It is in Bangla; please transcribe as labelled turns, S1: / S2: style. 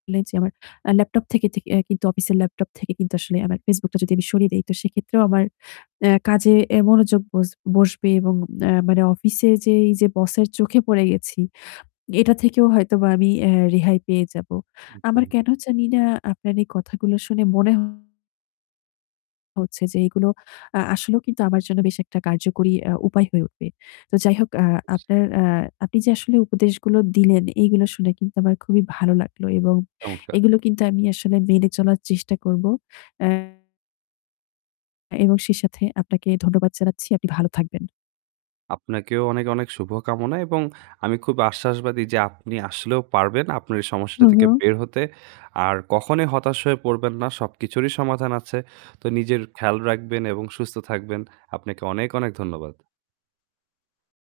S1: নেই যে আমার আ laptop থেকে থেকে অ্যা কিন্তু অফিসের laptop থেকে কিন্তু আসলে আমার Facebook টা যদি আমি সরিয়ে দেই তো সেক্ষেত্রেও আমার অ্যা কাজে অ্যা মনোযোগ বস বসবে এবং অ্যা মানে অফিসে যে এই যে বসের চোখে পড়ে গেছি, এটা থেকেও হয়তোবা আমি অ্যা রেহাই পেয়ে যাব। আমার
S2: একদম।
S1: কেন জানিনা আপনার এই কথাগুলো শুনে মনে হচ্ছে যে এগুলো আ আসলেও কিন্তু আমার জন্য বেশ একটা কার্যকরী অ্যা উপায় হয়ে উঠবে। তো যাই হোক, অ্যা
S2: জি।
S1: আপনার অ্যা আপনি যে আসলে উপদেশগুলো দিলেন এইগুলো শুনে কিন্তু আমার খুবই ভালো লাগলো এবং
S2: চমৎকার!
S1: এগুলো কিন্তু আমি আসলে মেনে চলার চেষ্টা করব, অ্যা এবং সেই সাথে আপনাকে ধন্যবাদ জানাচ্ছি। আপনি ভালো থাকবেন।
S2: আপনাকেও অনেক, অনেক শুভকামনা এবং আমি খুব আশ্বাসবাদী যে আপনি আসলেও পারবেন আপনার এই সমস্যাটা
S1: হু,
S2: থেকে
S1: হু।
S2: বের হতে। আর কখনোই হতাশ হয়ে পড়বেন না। সব কিছুরই সমাধান আছে। তো নিজের খেয়াল রাখবেন এবং সুস্থ থাকবেন। আপনাকে অনেক, অনেক ধন্যবাদ।